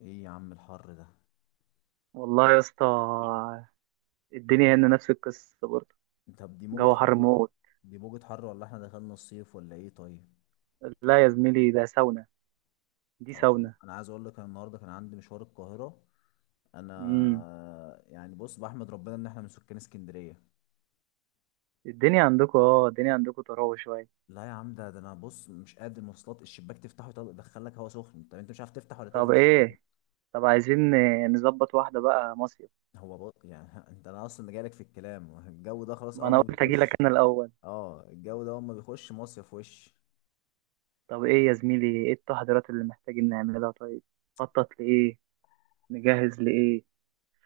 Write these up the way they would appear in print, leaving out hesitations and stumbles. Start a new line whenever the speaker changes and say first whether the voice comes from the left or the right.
left: ايه يا عم الحر ده؟
right: والله يا اسطى، الدنيا هنا نفس القصة برضه.
left: طب دي موجة
right: جو حر
left: حر.
right: موت.
left: دي موجة حر ولا احنا دخلنا الصيف ولا ايه؟ طيب،
right: لا يا زميلي، ده ساونا. دي
left: اه انا
right: ساونا.
left: انا عايز اقول لك انا النهارده كان عندي مشوار القاهرة.
right: امم.
left: انا يعني بص، بحمد ربنا ان احنا من سكان اسكندرية.
right: الدنيا عندكم طراوة شوية.
left: لا يا عم، ده انا بص مش قادر، المواصلات الشباك تفتحه يدخلك هوا سخن، طب انت مش عارف تفتح ولا تقفل
right: طب
left: الشباك.
right: ايه؟ طب عايزين نظبط واحدة بقى مصيف.
left: هو بص يعني انت انا اصلا جايلك في الكلام، الجو ده خلاص
right: ما
left: اول ما
right: انا قلت اجي لك
left: بيخش.
right: انا الاول.
left: اه الجو ده اول ما بيخش مصيف وش.
right: طب ايه يا زميلي؟ ايه التحضيرات اللي محتاجين نعملها طيب؟ خطط لايه؟ نجهز لايه؟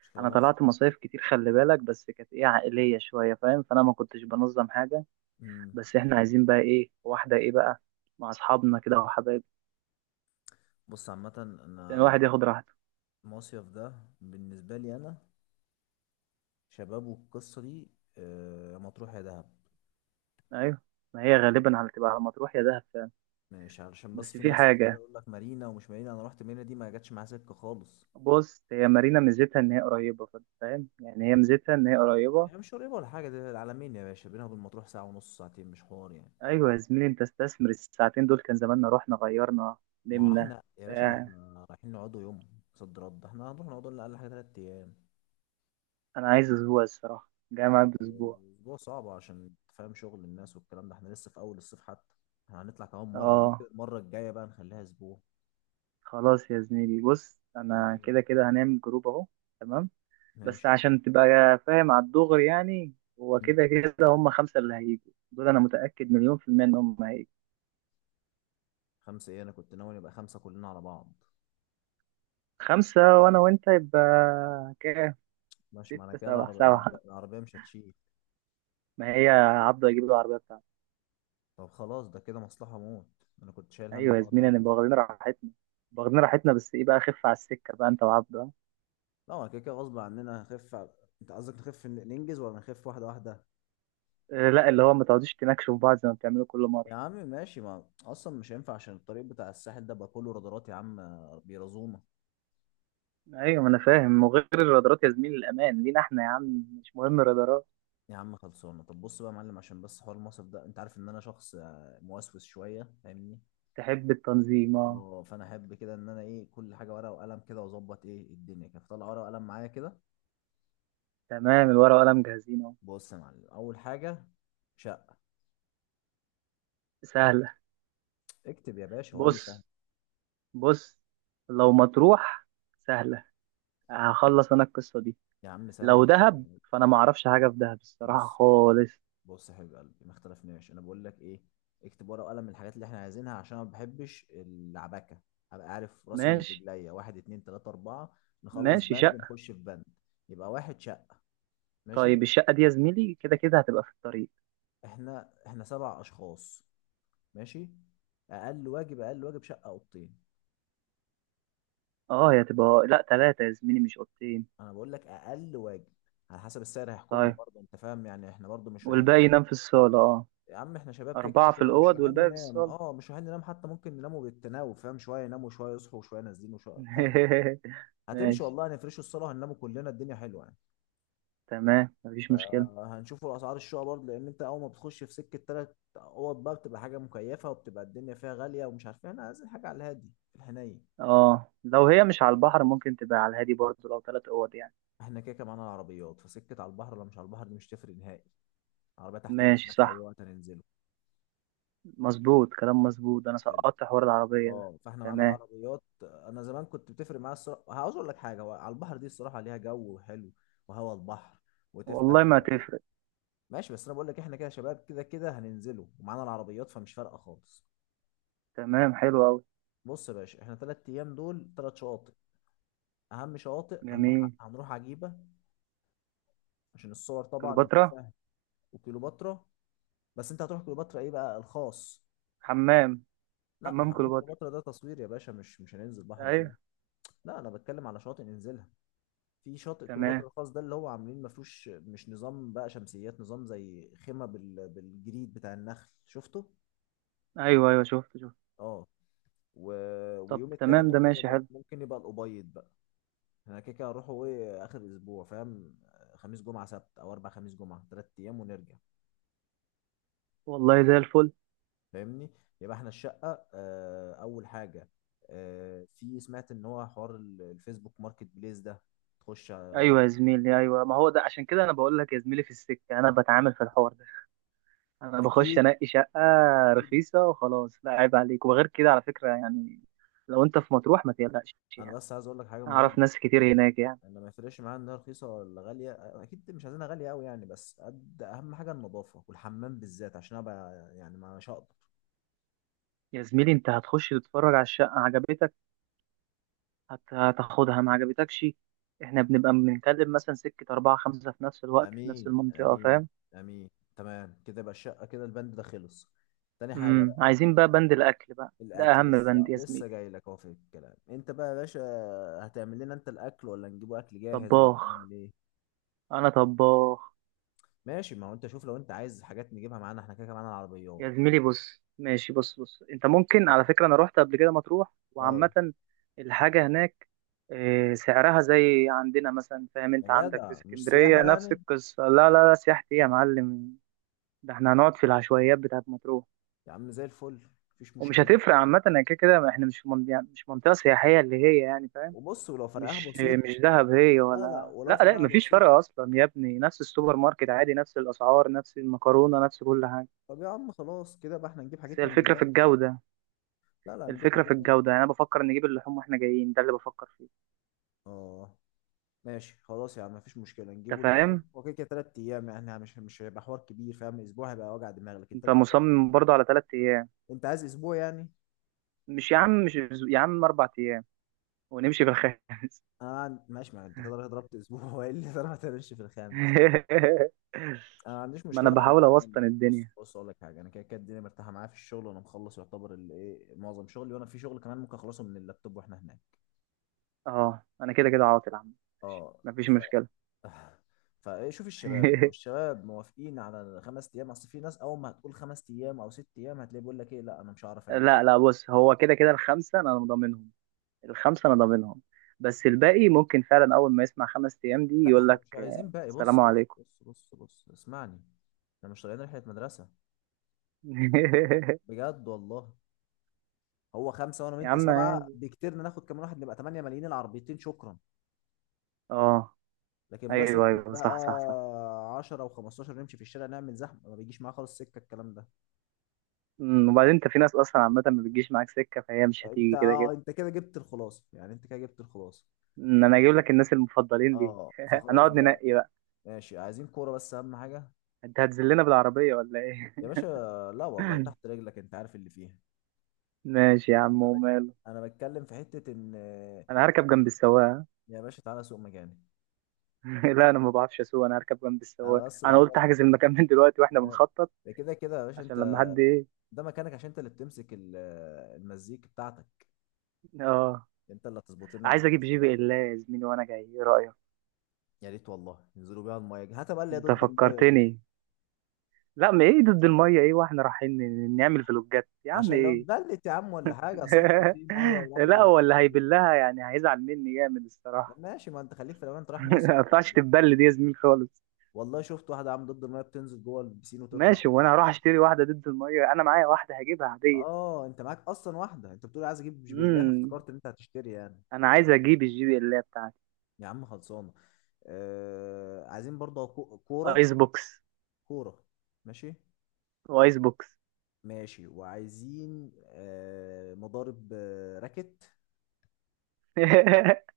left: مش كده
right: انا
left: مصيف؟
right: طلعت مصايف كتير، خلي بالك، بس كانت ايه عائلية شوية، فاهم؟ فانا ما كنتش بنظم حاجة.
left: امم
right: بس احنا عايزين بقى ايه واحدة ايه بقى مع اصحابنا كده وحبايبنا.
left: بص، عامة
right: يعني
left: انا
right: الواحد ياخد راحته.
left: المصيف ده بالنسبة لي أنا شباب والقصة دي، مطروح يا دهب.
right: ايوه. ما هي غالبا تبقى على مطروح يا دهب فعلا.
left: مش علشان بس
right: بس
left: في
right: في
left: ناس بتفضل
right: حاجه،
left: يقول لك مارينا ومش مارينا، أنا رحت مارينا دي ما جاتش معايا سكة خالص.
right: بص، هي مارينا ميزتها ان هي قريبه، فأنت فاهم؟ يعني هي ميزتها ان هي قريبه.
left: هي مش قريبة ولا حاجة، ده العلمين يا باشا، بينها وبين مطروح ساعة ونص، ساعتين مش حوار يعني.
right: ايوه يا زميلي، انت استثمر الساعتين دول، كان زماننا رحنا غيرنا،
left: ما هو
right: نمنا.
left: احنا يا باشا ما
right: بتاع.
left: احنا رايحين نقعدوا يوم صد رد، احنا هنروح نقعدوا لنا أقل حاجة 3 أيام.
right: انا عايز اسبوع الصراحه، جاي معايا باسبوع.
left: أسبوع صعب عشان تفهم شغل الناس والكلام ده، احنا لسه في أول الصيف حتى. احنا هنطلع كمان مرة، ممكن
right: اه.
left: المرة الجاية بقى نخليها أسبوع.
right: خلاص يا زميلي، بص، انا
left: مم.
right: كده كده هنعمل جروب اهو. تمام. بس
left: ماشي.
right: عشان تبقى فاهم على الدغري يعني. هو كده كده هم 5 اللي هيجوا دول، انا متاكد مليون في الميه ان هم هيجوا.
left: خمسة ايه؟ انا كنت ناوي نبقى خمسة كلنا على بعض.
right: 5 وأنا وأنت يبقى كام؟
left: ماشي، معنى
right: 6
left: كده
right: 7
left: العربية العربية
right: 7.
left: العربية مش هتشيل.
right: ما هي عبده هيجيب له العربية بتاعته.
left: طب خلاص، ده كده مصلحة موت، انا كنت شايل هم
right: أيوة يا
left: الحوار
right: زميلي،
left: ده.
right: أنا واخدين راحتنا، واخدين راحتنا، بس إيه بقى؟ خف على السكة بقى أنت وعبده.
left: لا، هو كده كده غصب عننا هنخف انت قصدك نخف ننجز ولا نخف واحدة واحدة؟
right: لا اللي هو ما تقعدوش تناكشوا في بعض زي ما بتعملوا كل
left: يا
right: مرة.
left: عم ماشي، ما اصلا مش هينفع عشان الطريق بتاع الساحل ده بقى كله رادارات يا عم، بيرازونا.
right: أيوة، ما أنا فاهم، وغير الرادارات يا زميلي، الأمان لينا إحنا يا عم، مش مهم الرادارات.
left: يا عم خلصانة. طب بص بقى يا معلم، عشان بس حوار المصرف ده انت عارف ان انا شخص موسوس شوية، فاهمني.
right: تحب التنظيم أه.
left: اه فانا احب كده ان انا ايه، كل حاجة ورقة وقلم كده واظبط ايه الدنيا كده، فطلع ورقة وقلم معايا كده.
right: تمام، الورقة وقلم جاهزين أهو.
left: بص يا معلم، اول حاجه شقه.
right: سهلة.
left: اكتب يا باشا وقال لي سهل.
right: بص بص، لو مطروح سهلة، هخلص أنا القصة دي.
left: يا عم سهله
right: لو
left: وكل
right: دهب،
left: حاجه.
right: فانا ما اعرفش حاجه في دهب الصراحه
left: بص
right: خالص.
left: بص يا حبيب قلبي، ما اختلفناش، انا بقول لك ايه، اكتب ورقه وقلم الحاجات اللي احنا عايزينها عشان أنا ما بحبش العباكه. هبقى عارف راسي من
right: ماشي.
left: رجليا، واحد اتنين تلاته اربعه، نخلص
right: ماشي
left: بند
right: شقه.
left: نخش في بند. يبقى واحد شقه. ماشي،
right: طيب، الشقه دي يا زميلي كده كده هتبقى في الطريق.
left: احنا احنا 7 اشخاص، ماشي، اقل واجب، اقل واجب شقه اوضتين.
right: اه هي هتبقى لا، 3 يا زميلي مش اوضتين.
left: انا بقول لك اقل واجب، على حسب السعر هيحكمنا
right: طيب
left: برضه، انت فاهم يعني، احنا برضه مش رايحين.
right: والباقي ينام في الصاله اه؟
left: يا عم احنا شباب، كده كده
right: 4 في
left: مش
right: الاوض
left: رايحين
right: والباقي في
left: ننام،
right: الصاله.
left: اه مش رايحين ننام، حتى ممكن نناموا بالتناوب، فاهم؟ شويه يناموا شويه يصحوا شويه نازلين وشويه، فاهم؟ هتمشي
right: ماشي،
left: والله، هنفرشوا الصاله هنناموا كلنا، الدنيا حلوه يعني.
right: تمام، مفيش مشكله.
left: هنشوفوا اسعار الشقه برضه، لان انت اول ما بتخش في سكه 3 اوض بقى بتبقى حاجه مكيفه وبتبقى الدنيا فيها غاليه ومش عارف ايه، احنا عايزين حاجه على الهادي في الحنين.
right: اه لو هي مش على البحر، ممكن تبقى على الهادي برضه، لو 3 اوض يعني.
left: احنا كده كده معانا العربيات، فسكه على البحر ولا مش على البحر دي مش تفرق نهائي. العربيه تحت
right: ماشي،
left: رجلنا في اي
right: صح.
left: وقت هننزله.
right: مظبوط، كلام مظبوط، انا
left: حلو.
right: سقطت حوار العربيه ده.
left: اه فاحنا معانا
right: تمام.
left: العربيات، انا زمان كنت بتفرق معايا الصراحه، عاوز اقول لك حاجه، هو على البحر دي الصراحه ليها جو حلو، وهوا البحر
right: والله
left: وتفتح.
right: ما تفرق.
left: ماشي، بس انا بقول لك احنا كده شباب كده كده هننزله ومعانا العربيات، فمش فارقه خالص.
right: تمام، حلو قوي.
left: بص يا باشا، احنا 3 ايام دول 3 شواطئ، اهم شواطئ هنروح
right: جميل.
left: هنروح عجيبه، عشان الصور طبعا انت
right: كليوباترا.
left: فاهم. وكليوباترا. بس انت هتروح كليوباترا ايه بقى، الخاص؟
right: حمام.
left: لا
right: حمام
left: هنروح
right: كليوباترا.
left: كليوباترا ده تصوير يا باشا، مش هننزل بحر فيه.
right: ايوه.
left: لا انا بتكلم على شواطئ ننزلها. في شاطئ
right: تمام.
left: كليوباترا الخاص ده اللي هو عاملين ما فيهوش، مش نظام بقى شمسيات، نظام زي خيمة بالجريد بتاع النخل، شفته؟
right: ايوه ايوه، شفت شفت.
left: اه. و...
right: طب
left: ويوم
right: تمام،
left: التالت
right: ده
left: ممكن
right: ماشي
left: يبقى
right: حلو.
left: ممكن يبقى الأبيض بقى. احنا كده كده هنروحوا ايه، آخر الأسبوع فاهم، خميس جمعة سبت، أو أربع، خميس جمعة، 3 أيام ونرجع،
right: والله زي الفل.
left: فاهمني. يبقى احنا الشقة آه أول حاجة. آه في سمعت إن هو حوار الفيسبوك ماركت بليس ده، تخش على-.
right: ايوه يا زميلي، ايوه، ما هو ده عشان كده انا بقول لك يا زميلي في السكه، انا بتعامل في الحوار ده. انا بخش
left: أكيد.
right: انقي شقه
left: أكيد.
right: رخيصه وخلاص، لا عيب عليك، وغير كده على فكره يعني. لو انت في مطروح ما تقلقش
left: أنا
right: يعني،
left: بس عايز أقول لك حاجة مهمة،
right: اعرف ناس كتير هناك يعني.
left: انا ما يفرقش معايا انها رخيصه ولا غاليه، اكيد مش عايزينها غاليه قوي يعني، بس قد اهم حاجه النظافه والحمام بالذات عشان ابقى يعني، ما مش هقدر.
right: يا زميلي، انت هتخش تتفرج على الشقه، عجبتك هتاخدها، ما عجبتكش، احنا بنبقى بنتكلم مثلا سكه 4 5 في نفس الوقت في نفس
left: امين،
right: المنطقه،
left: امين،
right: فاهم؟
left: امين. تمام كده بقى الشقه، كده البند ده خلص. تاني حاجه بقى،
right: عايزين بقى بند الاكل بقى، ده
left: الاكل
right: اهم بند
left: لسه
right: يا
left: لسه
right: زميلي.
left: جاي لك اهو في الكلام، انت بقى يا باشا هتعمل لنا انت الاكل ولا نجيبه اكل جاهز ولا
right: طباخ،
left: نعمل ايه؟
right: انا طباخ.
left: ماشي، ما هو انت شوف، لو انت عايز حاجات نجيبها معانا، احنا كده كده معانا العربيات.
right: يا زميلي بص، ماشي، بص بص، انت ممكن على فكره انا رحت قبل كده مطروح،
left: اه.
right: وعامه الحاجه هناك سعرها زي عندنا مثلا، فاهم؟
left: يا
right: انت عندك في
left: جدع مش سياحه
right: اسكندريه نفس
left: يعني.
right: القصه، لا لا لا، سياحتي ايه يا معلم؟ ده احنا هنقعد في العشوائيات بتاعت مطروح،
left: يا عم زي الفل، مفيش
right: ومش
left: مشكله.
right: هتفرق عامه يعني، كده كده احنا مش في يعني مش منطقه سياحيه اللي هي يعني، فاهم؟
left: وبص، ولو فرقها
right: مش
left: بسيط.
right: مش دهب هي،
left: لا لا،
right: ولا
left: ولو
right: لا لا،
left: فرقها
right: مفيش
left: بسيط،
right: فرق اصلا يا ابني، نفس السوبر ماركت عادي، نفس الاسعار، نفس المكرونه، نفس كل حاجه.
left: طب يا عم خلاص كده بقى احنا نجيب
right: بس هي
left: حاجتنا من
right: الفكره في
left: هناك.
right: الجوده،
left: لا لا، هنجيب
right: الفكره في
left: حاجتنا.
right: الجوده، يعني انا بفكر نجيب اللحوم واحنا جايين، ده اللي بفكر فيه.
left: اه، ماشي خلاص يا عم، مفيش مشكلة،
right: انت
left: نجيبه اللحوم،
right: فاهم؟
left: هو كده كده 3 أيام يعني، احنا مش هيبقى حوار كبير فاهم، أسبوع هيبقى وجع دماغ، لكن
right: انت
left: 3 أيام يعني.
right: مصمم برضه على 3 ايام؟
left: أنت عايز أسبوع يعني؟
right: مش يا عم، مش يا عم 4 ايام ونمشي في الخامس.
left: أنا ما عن- ماشي، ما أنت كده رايح ضربت أسبوع وإيه اللي ضربت، هتمشي في الخامس. أنا ما عنديش
right: ما انا
left: مشكلة عامة،
right: بحاول اوسطن
left: أنا- بص
right: الدنيا،
left: بص أقول لك حاجة، أنا كده كده الدنيا مرتاحة معايا في الشغل وأنا مخلص يعتبر الإيه، معظم شغلي، وأنا في شغل كمان ممكن أخلصه من اللابتوب وإحنا هناك.
right: اه انا كده كده عاطل يا عم.
left: اه.
right: ماشي، مفيش مشكله.
left: فشوف الشباب، لو الشباب موافقين على ال5 ايام، اصل في ناس اول ما هتقول 5 ايام او 6 ايام هتلاقيه بيقول لك ايه لا انا مش هعرف اجي.
right: لا لا بص، هو كده كده الخمسه انا مضمنهم، الخمسة أنا ضامنهم. بس الباقي ممكن فعلا أول ما يسمع 5 أيام دي
left: لا
right: يقول
left: احنا
right: لك
left: مش عايزين باقي،
right: السلام
left: بص، بص،
right: عليكم.
left: بص، بص، بص اسمعني، احنا مش طالعين رحله مدرسه، بجد والله. هو خمسه وانا
right: يا
left: وانت
right: عم
left: سبعه،
right: عادي.
left: بكتير ناخد كمان واحد نبقى 8 ملايين، العربيتين شكرا.
right: اه
left: لكن بقى سكه
right: أيوه أيوه،
left: بقى
right: صح صح صح.
left: 10 و15 نمشي في الشارع نعمل زحمه، ما بيجيش معاه خالص سكه الكلام ده.
right: وبعدين أنت في ناس أصلا عامة ما بتجيش معاك سكة، فهي مش
left: انت
right: هتيجي كده
left: اه
right: كده.
left: انت كده جبت الخلاصه يعني، انت كده جبت الخلاصه.
right: أنا هجيب لك الناس المفضلين ليه.
left: اه فخلاص
right: هنقعد
left: بقى،
right: ننقي بقى.
left: ماشي، عايزين كورة بس أهم حاجة.
right: أنت هتذلنا بالعربية ولا إيه؟
left: يا باشا، لا والله تحت رجلك، أنت عارف اللي فيها.
right: ماشي يا
left: أنا
right: عم
left: بك...
right: وماله.
left: أنا بتكلم في حتة إن،
right: أنا هركب جنب السواق.
left: يا باشا تعالى سوق مكاني.
right: ها؟ لا أنا ما بعرفش أسوق، أنا هركب جنب السواق،
left: أنا بس
right: أنا قلت
left: بعرفك،
right: أحجز المكان من دلوقتي وإحنا بنخطط
left: ده كده كده يا باشا
right: عشان لما
left: أنت،
right: حد إيه.
left: ده مكانك عشان أنت اللي بتمسك المزيك بتاعتك،
right: اه
left: أنت اللي هتظبط لنا
right: عايز
left: بلاي
right: اجيب
left: ليست
right: جي بي
left: بقى.
right: ال يا زميلي وانا جاي، ايه رايك؟
left: يا ريت والله، ينزلوا بيها المية دي، هات بقى اللي هي
right: انت
left: ضد المية دي،
right: فكرتني. لا ما ايه ضد الميه؟ ايه، واحنا رايحين نعمل فلوجات يا عم
left: عشان لو
right: ايه؟
left: اتبلت يا عم ولا حاجة، أصل أنت ما في مية ورملة
right: لا هو
left: والقصة
right: اللي
left: دي.
right: هيبلها يعني هيزعل مني جامد الصراحه.
left: ماشي، ما أنت خليك في الأمان، أنت رايح
right: ما
left: مصيف
right: ينفعش
left: برضه.
right: تتبل دي يا زميل خالص.
left: والله شفت واحده عامله ضد الميه بتنزل جوه البسين وتطلع،
right: ماشي، وانا
left: ومش
right: هروح
left: يعني.
right: اشتري واحده ضد الميه؟ انا معايا واحده، هجيبها عاديه.
left: اه انت معاك اصلا واحده، انت بتقول عايز اجيب، مش بالله
right: امم
left: افتكرت ان انت هتشتري يعني.
right: انا عايز اجيب الـJBL بتاعتي.
left: يا عم خلصانه. آه عايزين برضه كوره،
right: ايس بوكس.
left: كوره. ماشي.
right: وايس بوكس.
left: ماشي. وعايزين آه مضارب، آه راكت.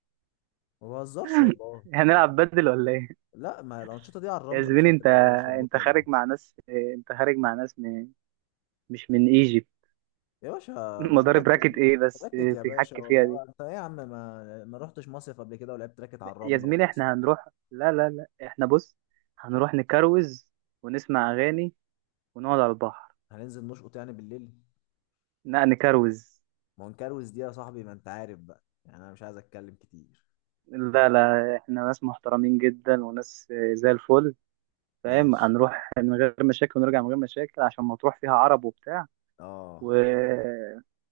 left: ما بهزرش والله، لا.
right: هنلعب بدل ولا ايه؟
left: لا ما هي الانشطه دي على
right: يا
left: الرمله يا باشا
right: زميلي انت
left: بتبقى روشه موت
right: انت
left: والله.
right: خارج مع ناس، انت خارج مع ناس من، مش من ايجي.
left: يا باشا مش
right: مدار براكت
left: بدل،
right: ايه بس؟
left: راكت يا باشا،
right: تحكي فيها
left: والله
right: دي؟
left: انت ايه يا عم، ما رحتش مصيف قبل كده ولعبت راكت على
right: يا
left: الرمله
right: زميلي
left: والقصه
right: احنا
left: دي؟
right: هنروح، لا لا لا احنا بص، هنروح نكروز، ونسمع اغاني، ونقعد على البحر.
left: هننزل نشقط يعني بالليل.
right: لا نكروز.
left: ما هو نكروز دي يا صاحبي، ما انت عارف بقى يعني، انا مش عايز اتكلم كتير.
right: لا لا، احنا ناس محترمين جدا وناس، زي الفل، فاهم؟
left: ماشي.
right: هنروح من غير مشاكل ونرجع من غير مشاكل، عشان ما تروح فيها عرب وبتاع،
left: اه.
right: و...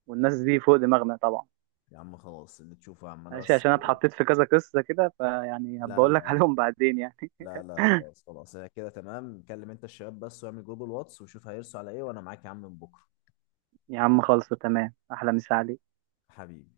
right: والناس دي فوق دماغنا طبعا.
left: يا عم خلاص اللي تشوفه يا عم، انا
right: ماشي،
left: بس
right: عشان انا
left: ايه.
right: اتحطيت في كذا قصة كده فيعني
left: لا لا
right: هبقول لك
left: لا.
right: عليهم بعدين يعني.
left: لا لا، خلاص خلاص، هي كده تمام، كلم انت الشباب بس واعمل جروب الواتس وشوف هيرسوا على ايه، وانا معاك يا عم من بكره.
right: يا عم خلصوا، تمام، احلى مسا عليك.
left: حبيبي.